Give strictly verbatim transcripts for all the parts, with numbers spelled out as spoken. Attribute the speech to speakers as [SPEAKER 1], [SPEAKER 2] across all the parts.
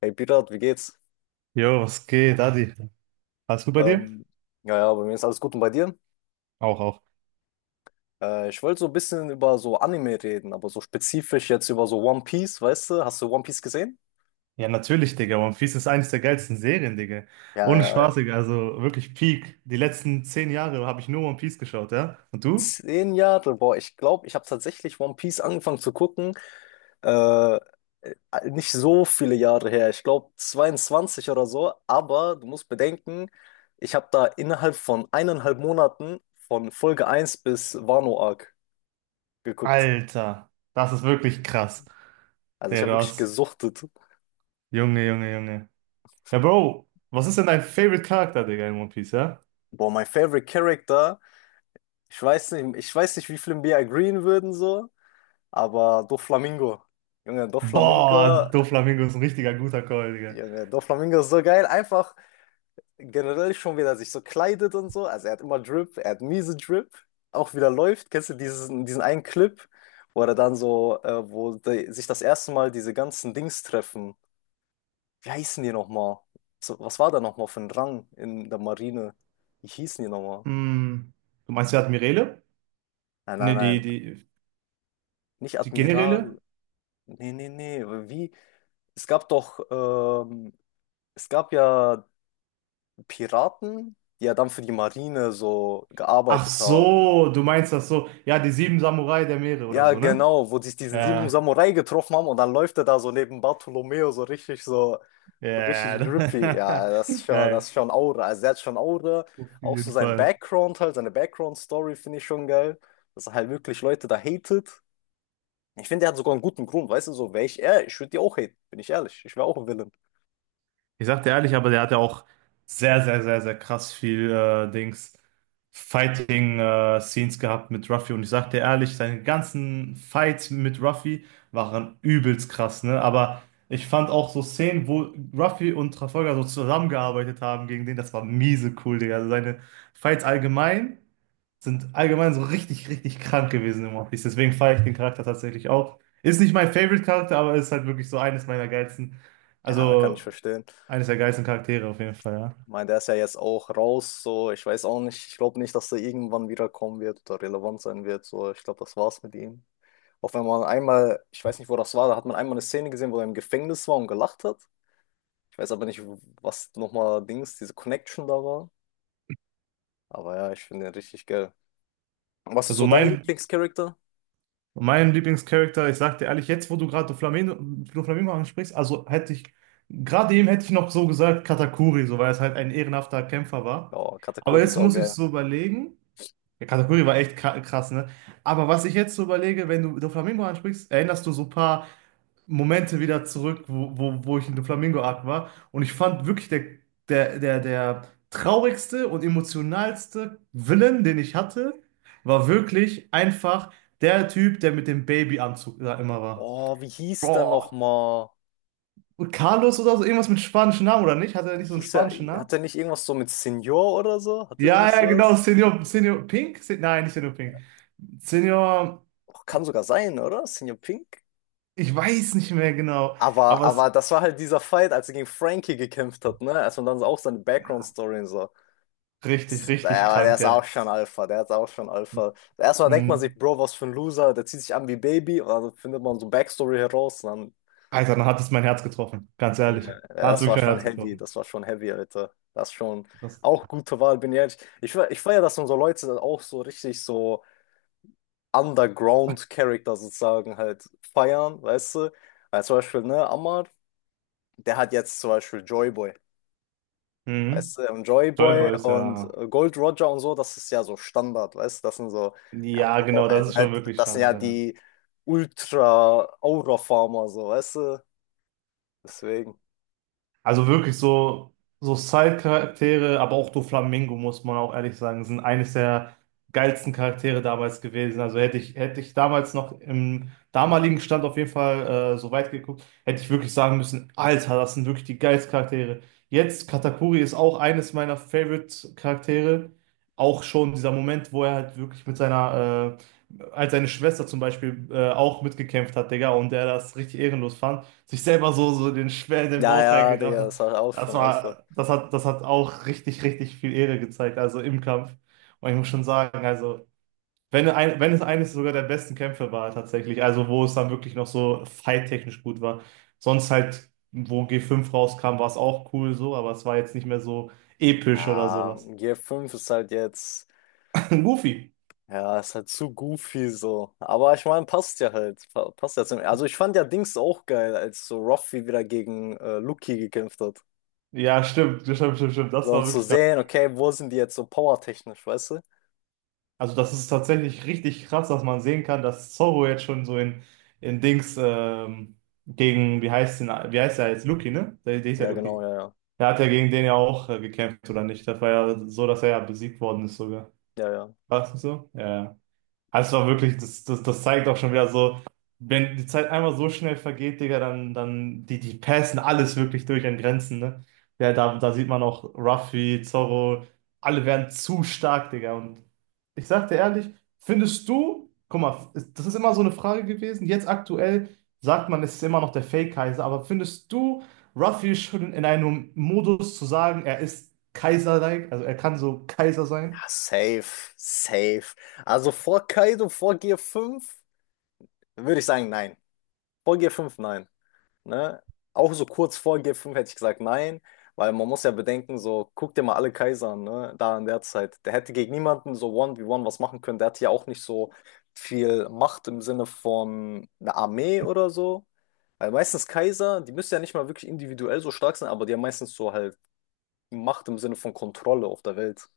[SPEAKER 1] Hey Pirat, wie geht's?
[SPEAKER 2] Jo, was geht, Adi? Alles gut bei dir?
[SPEAKER 1] Ähm, ja, ja, bei mir ist alles gut und bei dir?
[SPEAKER 2] Auch, auch.
[SPEAKER 1] Äh, ich wollte so ein bisschen über so Anime reden, aber so spezifisch jetzt über so One Piece, weißt du? Hast du One Piece gesehen?
[SPEAKER 2] Ja, natürlich, Digga. One Piece ist eines der geilsten Serien, Digga.
[SPEAKER 1] Ja,
[SPEAKER 2] Ohne
[SPEAKER 1] ja, ja.
[SPEAKER 2] Spaß, Digga. Also wirklich Peak. Die letzten zehn Jahre habe ich nur One Piece geschaut, ja? Und du?
[SPEAKER 1] Zehn Jahre, boah, ich glaube, ich habe tatsächlich One Piece angefangen zu gucken. Äh, äh, Nicht so viele Jahre her, ich glaube zweiundzwanzig oder so, aber du musst bedenken, ich habe da innerhalb von eineinhalb Monaten von Folge eins bis Wano Arc geguckt.
[SPEAKER 2] Alter, das ist wirklich krass.
[SPEAKER 1] Also ich
[SPEAKER 2] Digga,
[SPEAKER 1] habe
[SPEAKER 2] du
[SPEAKER 1] wirklich
[SPEAKER 2] hast.
[SPEAKER 1] gesuchtet.
[SPEAKER 2] Junge, Junge, Junge. Ja, Bro, was ist denn dein Favorite Charakter, Digga, in One Piece, ja?
[SPEAKER 1] Boah, mein favorite Character. Ich weiß nicht, ich weiß nicht, wie viele mir agreeen würden so, aber Doflamingo. Junge, Doflamingo,
[SPEAKER 2] Boah, Doflamingo ist ein richtiger guter Call, Digga.
[SPEAKER 1] Junge, Doflamingo ist so geil. Einfach generell schon, wie er sich so kleidet und so. Also er hat immer Drip, er hat miese Drip. Auch wieder läuft. Kennst du diesen, diesen einen Clip, wo er dann so, äh, wo die, sich das erste Mal diese ganzen Dings treffen. Wie heißen die nochmal? So, was war da nochmal für ein Rang in der Marine? Wie hießen die nochmal?
[SPEAKER 2] Hm. Du meinst, wer hat Mirele?
[SPEAKER 1] Nein, nein,
[SPEAKER 2] Ne, die,
[SPEAKER 1] nein.
[SPEAKER 2] die,
[SPEAKER 1] Nicht
[SPEAKER 2] die Generäle?
[SPEAKER 1] Admiral. Nee, nee, nee. Wie? Es gab doch, ähm, es gab ja Piraten, die ja dann für die Marine so
[SPEAKER 2] Ach
[SPEAKER 1] gearbeitet haben.
[SPEAKER 2] so, du meinst das so. Ja, die sieben Samurai der Meere oder
[SPEAKER 1] Ja,
[SPEAKER 2] so, ne?
[SPEAKER 1] genau, wo sich diese sieben
[SPEAKER 2] Ja,
[SPEAKER 1] Samurai getroffen haben und dann läuft er da so neben Bartolomeo so richtig so, so richtig drippy.
[SPEAKER 2] ja.
[SPEAKER 1] Ja, das ist schon, das ist
[SPEAKER 2] Geil.
[SPEAKER 1] schon Aura. Also der hat schon Aura.
[SPEAKER 2] Auf
[SPEAKER 1] Auch so
[SPEAKER 2] jeden
[SPEAKER 1] sein
[SPEAKER 2] Fall.
[SPEAKER 1] Background halt, seine Background-Story finde ich schon geil. Dass er halt wirklich Leute da hatet. Ich finde, er hat sogar einen guten Grund, weißt du, so wäre ich er, ich würde die auch haten, bin ich ehrlich. Ich wäre auch ein Villain.
[SPEAKER 2] Ich sag dir ehrlich, aber der hat ja auch sehr, sehr, sehr, sehr krass viel äh, Dings Fighting äh, Scenes gehabt mit Ruffy. Und ich sag dir ehrlich, seine ganzen Fights mit Ruffy waren übelst krass, ne? Aber ich fand auch so Szenen, wo Ruffy und Trafalgar so zusammengearbeitet haben gegen den, das war miese cool, Digga. Also seine Fights allgemein sind allgemein so richtig, richtig krank gewesen im One Piece. Deswegen feiere ich den Charakter tatsächlich auch. Ist nicht mein Favorite-Charakter, aber ist halt wirklich so eines meiner geilsten,
[SPEAKER 1] Ja, kann ich
[SPEAKER 2] also
[SPEAKER 1] verstehen.
[SPEAKER 2] eines der geilsten Charaktere auf jeden Fall, ja.
[SPEAKER 1] Ich meine, der ist ja jetzt auch raus, so ich weiß auch nicht, ich glaube nicht, dass er irgendwann wiederkommen wird oder relevant sein wird. So, ich glaube, das war's mit ihm. Auch wenn man einmal, ich weiß nicht, wo das war, da hat man einmal eine Szene gesehen, wo er im Gefängnis war und gelacht hat. Ich weiß aber nicht, was nochmal Dings, diese Connection da war. Aber ja, ich finde den richtig geil. Was ist
[SPEAKER 2] Also
[SPEAKER 1] so dein
[SPEAKER 2] mein,
[SPEAKER 1] Lieblingscharakter?
[SPEAKER 2] mein Lieblingscharakter, ich sag dir ehrlich, jetzt wo du gerade Doflamingo, Doflamingo ansprichst, also hätte ich, gerade eben hätte ich noch so gesagt Katakuri, so weil es halt ein ehrenhafter Kämpfer war.
[SPEAKER 1] Oh,
[SPEAKER 2] Aber
[SPEAKER 1] Katakuri ist
[SPEAKER 2] jetzt
[SPEAKER 1] auch
[SPEAKER 2] muss ich
[SPEAKER 1] geil.
[SPEAKER 2] so überlegen, ja, Katakuri war echt kra- krass, ne? Aber was ich jetzt so überlege, wenn du Doflamingo ansprichst, erinnerst du so ein paar Momente wieder zurück, wo, wo, wo ich in der Flamingo-Art war. Und ich fand wirklich der, der, der, der traurigste und emotionalste Villain, den ich hatte, war wirklich einfach der Typ, der mit dem Babyanzug da immer war.
[SPEAKER 1] Oh, wie hieß der
[SPEAKER 2] Boah.
[SPEAKER 1] nochmal?
[SPEAKER 2] Und Carlos oder so, irgendwas mit spanischen Namen oder nicht? Hatte er nicht so einen
[SPEAKER 1] Hieß er,
[SPEAKER 2] spanischen Namen?
[SPEAKER 1] hat er nicht irgendwas so mit Senior oder so? Hatte der
[SPEAKER 2] Ja,
[SPEAKER 1] nicht
[SPEAKER 2] ja, genau,
[SPEAKER 1] sowas?
[SPEAKER 2] Senior, Senior Pink? Se Nein, nicht Senior Pink. Senior,
[SPEAKER 1] Och, kann sogar sein, oder? Senior Pink?
[SPEAKER 2] ich weiß nicht mehr genau,
[SPEAKER 1] Aber,
[SPEAKER 2] aber es,
[SPEAKER 1] aber das war halt dieser Fight, als er gegen Frankie gekämpft hat, ne? Als man dann so auch seine
[SPEAKER 2] ja,
[SPEAKER 1] Background-Story und so.
[SPEAKER 2] richtig,
[SPEAKER 1] Das-
[SPEAKER 2] richtig
[SPEAKER 1] Der, war- der
[SPEAKER 2] krank,
[SPEAKER 1] ist auch
[SPEAKER 2] der.
[SPEAKER 1] schon Alpha, der ist auch schon Alpha. Erstmal denkt man sich,
[SPEAKER 2] Mhm.
[SPEAKER 1] Bro, was für ein Loser, der zieht sich an wie Baby und dann findet man so Backstory heraus. Und dann,
[SPEAKER 2] Alter, dann hat es mein Herz getroffen. Ganz ehrlich.
[SPEAKER 1] Junge,
[SPEAKER 2] Hat es
[SPEAKER 1] das
[SPEAKER 2] wirklich
[SPEAKER 1] war
[SPEAKER 2] mein
[SPEAKER 1] schon
[SPEAKER 2] Herz
[SPEAKER 1] heavy,
[SPEAKER 2] getroffen.
[SPEAKER 1] das war schon heavy, Alter. Das ist schon
[SPEAKER 2] Das
[SPEAKER 1] auch gute Wahl, bin ich ehrlich. Ich, fe- ich feiere, dass unsere Leute dann auch so richtig so Underground-Charakter sozusagen halt feiern, weißt du? Weil zum Beispiel, ne, Ammar. Der hat jetzt zum Beispiel Joyboy,
[SPEAKER 2] Mhm.
[SPEAKER 1] weißt du, und Joyboy
[SPEAKER 2] Joyboy ist
[SPEAKER 1] und
[SPEAKER 2] ja.
[SPEAKER 1] äh, Gold Roger und so, das ist ja so Standard, weißt du, das sind so, ja,
[SPEAKER 2] Ja,
[SPEAKER 1] Bro
[SPEAKER 2] genau, das
[SPEAKER 1] halt,
[SPEAKER 2] ist schon
[SPEAKER 1] ne?
[SPEAKER 2] wirklich
[SPEAKER 1] Das sind ja
[SPEAKER 2] Standard, ja.
[SPEAKER 1] die Ultra-Aura-Farmer, so, weißt du, deswegen.
[SPEAKER 2] Also wirklich so, so Side-Charaktere, aber auch Doflamingo, muss man auch ehrlich sagen, sind eines der geilsten Charaktere damals gewesen. Also hätte ich, hätte ich damals noch im damaligen Stand auf jeden Fall äh, so weit geguckt, hätte ich wirklich sagen müssen, Alter, das sind wirklich die geilsten Charaktere. Jetzt, Katakuri ist auch eines meiner Favorite-Charaktere. Auch schon dieser Moment, wo er halt wirklich mit seiner, äh, als seine Schwester zum Beispiel äh, auch mitgekämpft hat, Digga, und er das richtig ehrenlos fand sich selber so, so den schwer in den
[SPEAKER 1] Ja,
[SPEAKER 2] Bauch
[SPEAKER 1] ja,
[SPEAKER 2] reingerafft
[SPEAKER 1] Digga,
[SPEAKER 2] hat.
[SPEAKER 1] das war auch
[SPEAKER 2] Das
[SPEAKER 1] schon Alpha.
[SPEAKER 2] war, das hat, das hat auch richtig, richtig viel Ehre gezeigt, also im Kampf. Und ich muss schon sagen, also, wenn, ein, wenn es eines sogar der besten Kämpfe war, tatsächlich, also wo es dann wirklich noch so fight-technisch gut war. Sonst halt, wo ge fünf rauskam, war es auch cool so, aber es war jetzt nicht mehr so episch oder
[SPEAKER 1] Ja,
[SPEAKER 2] sowas.
[SPEAKER 1] G fünf ist halt jetzt,
[SPEAKER 2] Goofy.
[SPEAKER 1] ja, ist halt zu goofy so. Aber ich meine, passt ja halt. Pa- Passt ja zum. Also ich fand ja Dings auch geil, als so Ruffy wieder gegen äh, Lucky gekämpft hat.
[SPEAKER 2] Ja, stimmt, stimmt, stimmt, stimmt. Das
[SPEAKER 1] So, um
[SPEAKER 2] war
[SPEAKER 1] zu
[SPEAKER 2] wirklich.
[SPEAKER 1] sehen, okay, wo sind die jetzt so powertechnisch, weißt du?
[SPEAKER 2] Also das ist tatsächlich richtig krass, dass man sehen kann, dass Zorro jetzt schon so in, in Dings ähm, gegen, wie heißt den, wie heißt der jetzt? Lucky, ne? Der, der ist ja
[SPEAKER 1] Ja, genau,
[SPEAKER 2] Lucky.
[SPEAKER 1] ja, ja.
[SPEAKER 2] Der hat ja gegen den ja auch äh, gekämpft, oder nicht? Das war ja so, dass er ja besiegt worden ist sogar.
[SPEAKER 1] Ja, ja.
[SPEAKER 2] War es nicht so? Ja, ja. Also es war wirklich, das, das, das zeigt auch schon wieder so, wenn die Zeit einmal so schnell vergeht, Digga, dann, dann die, die passen alles wirklich durch an Grenzen, ne? Ja, da, da sieht man auch Ruffy, Zorro, alle werden zu stark, Digga. Und ich sag dir ehrlich, findest du, guck mal, das ist immer so eine Frage gewesen, jetzt aktuell sagt man, es ist immer noch der Fake-Kaiser, aber findest du Ruffy schon in einem Modus zu sagen, er ist Kaiser-like, also er kann so Kaiser sein?
[SPEAKER 1] Ja, safe, safe. Also vor Kaido, vor G fünf würde ich sagen, nein. Vor G fünf, nein. Ne? Auch so kurz vor G fünf hätte ich gesagt, nein, weil man muss ja bedenken, so, guck dir mal alle Kaiser an, ne? Da in der Zeit. Der hätte gegen niemanden so one v one was machen können. Der hatte ja auch nicht so viel Macht im Sinne von einer Armee oder so. Weil meistens Kaiser, die müssen ja nicht mal wirklich individuell so stark sein, aber die haben meistens so halt Macht im Sinne von Kontrolle auf der Welt.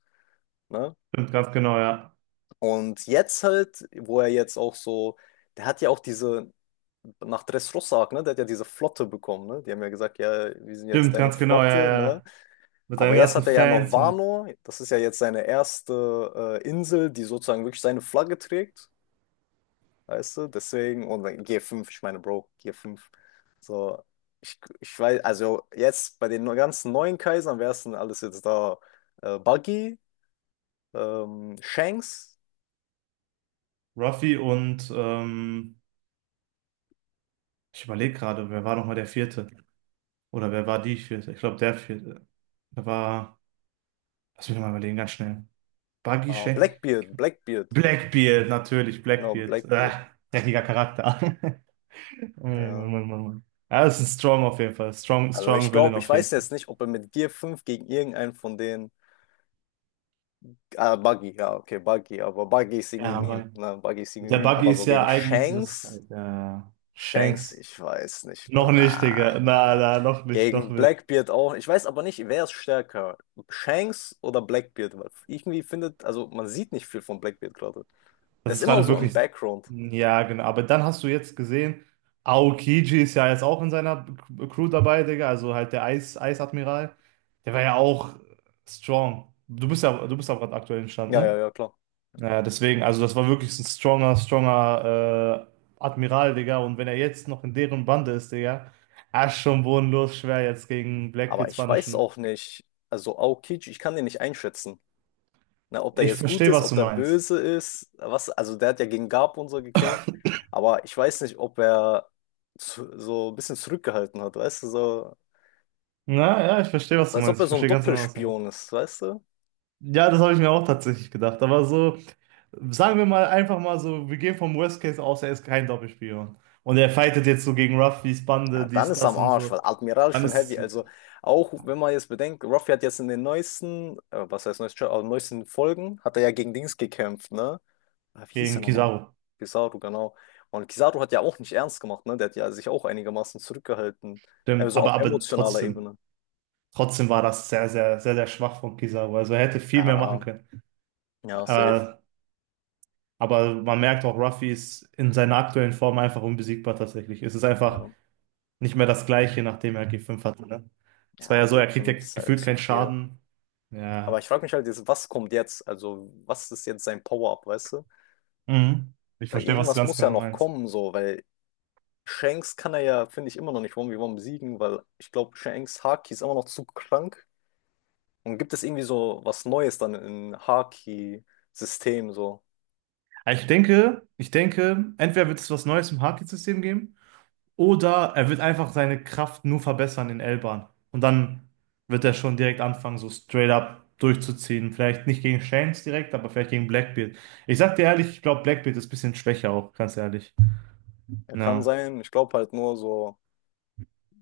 [SPEAKER 1] Ne?
[SPEAKER 2] Stimmt, ganz genau, ja.
[SPEAKER 1] Und jetzt halt, wo er jetzt auch so, der hat ja auch diese, nach Dressrosa, ne, der hat ja diese Flotte bekommen, ne? Die haben ja gesagt, ja, wir sind jetzt
[SPEAKER 2] Stimmt,
[SPEAKER 1] deine
[SPEAKER 2] ganz genau, ja,
[SPEAKER 1] Flotte, ne?
[SPEAKER 2] ja. Mit
[SPEAKER 1] Aber
[SPEAKER 2] seinen
[SPEAKER 1] jetzt
[SPEAKER 2] ganzen
[SPEAKER 1] hat er ja noch
[SPEAKER 2] Fans und
[SPEAKER 1] Wano, das ist ja jetzt seine erste äh, Insel, die sozusagen wirklich seine Flagge trägt, weißt du? Deswegen, und dann G fünf, ich meine, Bro, G fünf. So, ich, ich weiß, also jetzt bei den ganzen neuen Kaisern wäre es alles jetzt da äh, buggy, ähm, Shanks,
[SPEAKER 2] Ruffy und ähm, ich überlege gerade, wer war nochmal der Vierte? Oder wer war die Vierte? Ich glaube, der Vierte. Da war, lass mich noch mal überlegen, ganz schnell. Buggy
[SPEAKER 1] ah,
[SPEAKER 2] Shane?
[SPEAKER 1] Blackbeard, Blackbeard,
[SPEAKER 2] Blackbeard, natürlich,
[SPEAKER 1] genau,
[SPEAKER 2] Blackbeard. Äh,
[SPEAKER 1] Blackbeard,
[SPEAKER 2] dreckiger Charakter. Mann,
[SPEAKER 1] ja.
[SPEAKER 2] Mann, Mann, Mann. Ja, das ist ein Strong auf jeden Fall. Strong,
[SPEAKER 1] Also ich
[SPEAKER 2] strong Villain
[SPEAKER 1] glaube, ich
[SPEAKER 2] auf jeden
[SPEAKER 1] weiß
[SPEAKER 2] Fall.
[SPEAKER 1] jetzt nicht, ob er mit Gear fünf gegen irgendeinen von denen, ah, Buggy, ja, okay, Buggy, aber Buggy ist irgendwie
[SPEAKER 2] Ja,
[SPEAKER 1] Meme,
[SPEAKER 2] aber
[SPEAKER 1] ne, Buggy ist irgendwie
[SPEAKER 2] der
[SPEAKER 1] Meme,
[SPEAKER 2] Buggy
[SPEAKER 1] aber
[SPEAKER 2] ist
[SPEAKER 1] so
[SPEAKER 2] ja
[SPEAKER 1] gegen
[SPEAKER 2] eigentlich dieses
[SPEAKER 1] Shanks,
[SPEAKER 2] äh,
[SPEAKER 1] Shanks,
[SPEAKER 2] Shanks.
[SPEAKER 1] ich weiß nicht, Bro,
[SPEAKER 2] Noch nicht,
[SPEAKER 1] na,
[SPEAKER 2] Digga. Na,
[SPEAKER 1] na.
[SPEAKER 2] na, noch nicht, noch
[SPEAKER 1] Gegen
[SPEAKER 2] nicht.
[SPEAKER 1] Blackbeard auch. Ich weiß aber nicht, wer ist stärker? Shanks oder Blackbeard? Weil irgendwie findet, also man sieht nicht viel von Blackbeard gerade. Der
[SPEAKER 2] Das
[SPEAKER 1] ist
[SPEAKER 2] ist
[SPEAKER 1] immer
[SPEAKER 2] gerade
[SPEAKER 1] so im
[SPEAKER 2] wirklich,
[SPEAKER 1] Background.
[SPEAKER 2] ja, genau. Aber dann hast du jetzt gesehen, Aokiji ist ja jetzt auch in seiner Crew dabei, Digga. Also halt der Eis, Eisadmiral. Der war ja auch strong. Du bist ja, du bist auch gerade aktuell im Stand,
[SPEAKER 1] Ja, ja,
[SPEAKER 2] ne?
[SPEAKER 1] ja, klar.
[SPEAKER 2] Naja, deswegen, also das war wirklich ein stronger, stronger äh, Admiral, Digga. Und wenn er jetzt noch in deren Bande ist, Digga, ah, ist schon bodenlos schwer jetzt gegen
[SPEAKER 1] Aber
[SPEAKER 2] Blackbeard
[SPEAKER 1] ich weiß
[SPEAKER 2] Spanischen.
[SPEAKER 1] auch nicht, also Aokichi, ich kann den nicht einschätzen. Ne, ob der
[SPEAKER 2] Ich
[SPEAKER 1] jetzt gut
[SPEAKER 2] verstehe,
[SPEAKER 1] ist,
[SPEAKER 2] was
[SPEAKER 1] ob
[SPEAKER 2] du
[SPEAKER 1] der
[SPEAKER 2] meinst.
[SPEAKER 1] böse ist, was, also der hat ja gegen Garp und so gekämpft, aber ich weiß nicht, ob er zu, so ein bisschen zurückgehalten hat, weißt du, so,
[SPEAKER 2] Na, ja, ich verstehe, was du
[SPEAKER 1] als ob
[SPEAKER 2] meinst.
[SPEAKER 1] er
[SPEAKER 2] Ich
[SPEAKER 1] so ein
[SPEAKER 2] verstehe ganz genau, was du meinst.
[SPEAKER 1] Doppelspion ist, weißt du?
[SPEAKER 2] Ja, das habe ich mir auch tatsächlich gedacht. Aber so, sagen wir mal einfach mal so, wir gehen vom Worst Case aus, er ist kein Doppelspion. Und er fightet jetzt so gegen Ruffys
[SPEAKER 1] Ja,
[SPEAKER 2] Bande,
[SPEAKER 1] dann
[SPEAKER 2] dies,
[SPEAKER 1] ist er
[SPEAKER 2] das
[SPEAKER 1] am
[SPEAKER 2] und
[SPEAKER 1] Arsch,
[SPEAKER 2] so.
[SPEAKER 1] weil Admiral
[SPEAKER 2] Dann
[SPEAKER 1] schon
[SPEAKER 2] ist es
[SPEAKER 1] heavy,
[SPEAKER 2] wirklich
[SPEAKER 1] also auch wenn man jetzt bedenkt, Ruffy hat jetzt in den neuesten, äh, was heißt neuesten, aber neuesten Folgen, hat er ja gegen Dings gekämpft, ne? Ah, wie hieß er
[SPEAKER 2] gegen
[SPEAKER 1] nochmal?
[SPEAKER 2] Kizaru.
[SPEAKER 1] Kizaru, genau. Und Kizaru hat ja auch nicht ernst gemacht, ne? Der hat ja sich auch einigermaßen zurückgehalten.
[SPEAKER 2] Stimmt,
[SPEAKER 1] Also auf
[SPEAKER 2] aber, aber
[SPEAKER 1] emotionaler
[SPEAKER 2] trotzdem.
[SPEAKER 1] Ebene.
[SPEAKER 2] Trotzdem war das sehr, sehr, sehr, sehr schwach von Kizaru. Also er hätte viel mehr machen
[SPEAKER 1] Ja,
[SPEAKER 2] können.
[SPEAKER 1] ja, safe.
[SPEAKER 2] Äh, aber man merkt auch, Ruffy ist in seiner aktuellen Form einfach unbesiegbar tatsächlich. Es ist
[SPEAKER 1] Ja,
[SPEAKER 2] einfach nicht mehr das Gleiche, nachdem er ge fünf hatte, ne? Es war
[SPEAKER 1] ja,
[SPEAKER 2] ja so,
[SPEAKER 1] g
[SPEAKER 2] er kriegt ja
[SPEAKER 1] Fünf ist halt
[SPEAKER 2] gefühlt
[SPEAKER 1] zu
[SPEAKER 2] keinen
[SPEAKER 1] viel.
[SPEAKER 2] Schaden.
[SPEAKER 1] Aber
[SPEAKER 2] Ja.
[SPEAKER 1] ich frage mich halt jetzt, was kommt jetzt? Also, was ist jetzt sein Power-Up, weißt du?
[SPEAKER 2] Mhm. Ich
[SPEAKER 1] Weil
[SPEAKER 2] verstehe, was du
[SPEAKER 1] irgendwas
[SPEAKER 2] ganz
[SPEAKER 1] muss ja
[SPEAKER 2] genau
[SPEAKER 1] noch
[SPEAKER 2] meinst.
[SPEAKER 1] kommen, so, weil Shanks kann er ja, finde ich, immer noch nicht eins gegen eins besiegen, weil ich glaube, Shanks Haki ist immer noch zu krank. Und gibt es irgendwie so was Neues dann im Haki-System, so?
[SPEAKER 2] Aber Ich denke, ich denke, entweder wird es was Neues im Haki-System geben, oder er wird einfach seine Kraft nur verbessern in L-Bahn. Und dann wird er schon direkt anfangen, so straight up durchzuziehen. Vielleicht nicht gegen Shanks direkt, aber vielleicht gegen Blackbeard. Ich sag dir ehrlich, ich glaube, Blackbeard ist ein bisschen schwächer auch, ganz ehrlich.
[SPEAKER 1] Er kann
[SPEAKER 2] Na,
[SPEAKER 1] sein, ich glaube halt nur so,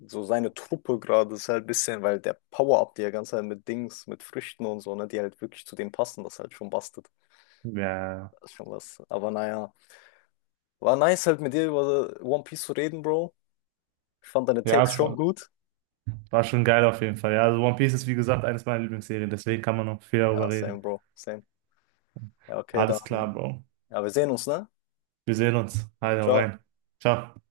[SPEAKER 1] so seine Truppe gerade ist halt ein bisschen, weil der Power-Up, die er ganze Zeit mit Dings, mit Früchten und so, ne, die halt wirklich zu dem passen, das halt schon bastelt.
[SPEAKER 2] ja.
[SPEAKER 1] Das ist schon was. Aber naja, war nice halt mit dir über One Piece zu reden, Bro. Ich fand deine
[SPEAKER 2] Ja,
[SPEAKER 1] Takes
[SPEAKER 2] es
[SPEAKER 1] schon
[SPEAKER 2] war,
[SPEAKER 1] gut.
[SPEAKER 2] war schon geil auf jeden Fall. Ja, also One Piece ist, wie gesagt, eines meiner Lieblingsserien, deswegen kann man noch viel darüber
[SPEAKER 1] Ja, same,
[SPEAKER 2] reden.
[SPEAKER 1] Bro, same. Ja, okay, dann,
[SPEAKER 2] Alles klar, Bro.
[SPEAKER 1] ja, wir sehen uns, ne?
[SPEAKER 2] Wir sehen uns. Halt, hau
[SPEAKER 1] Ciao.
[SPEAKER 2] rein. Ciao.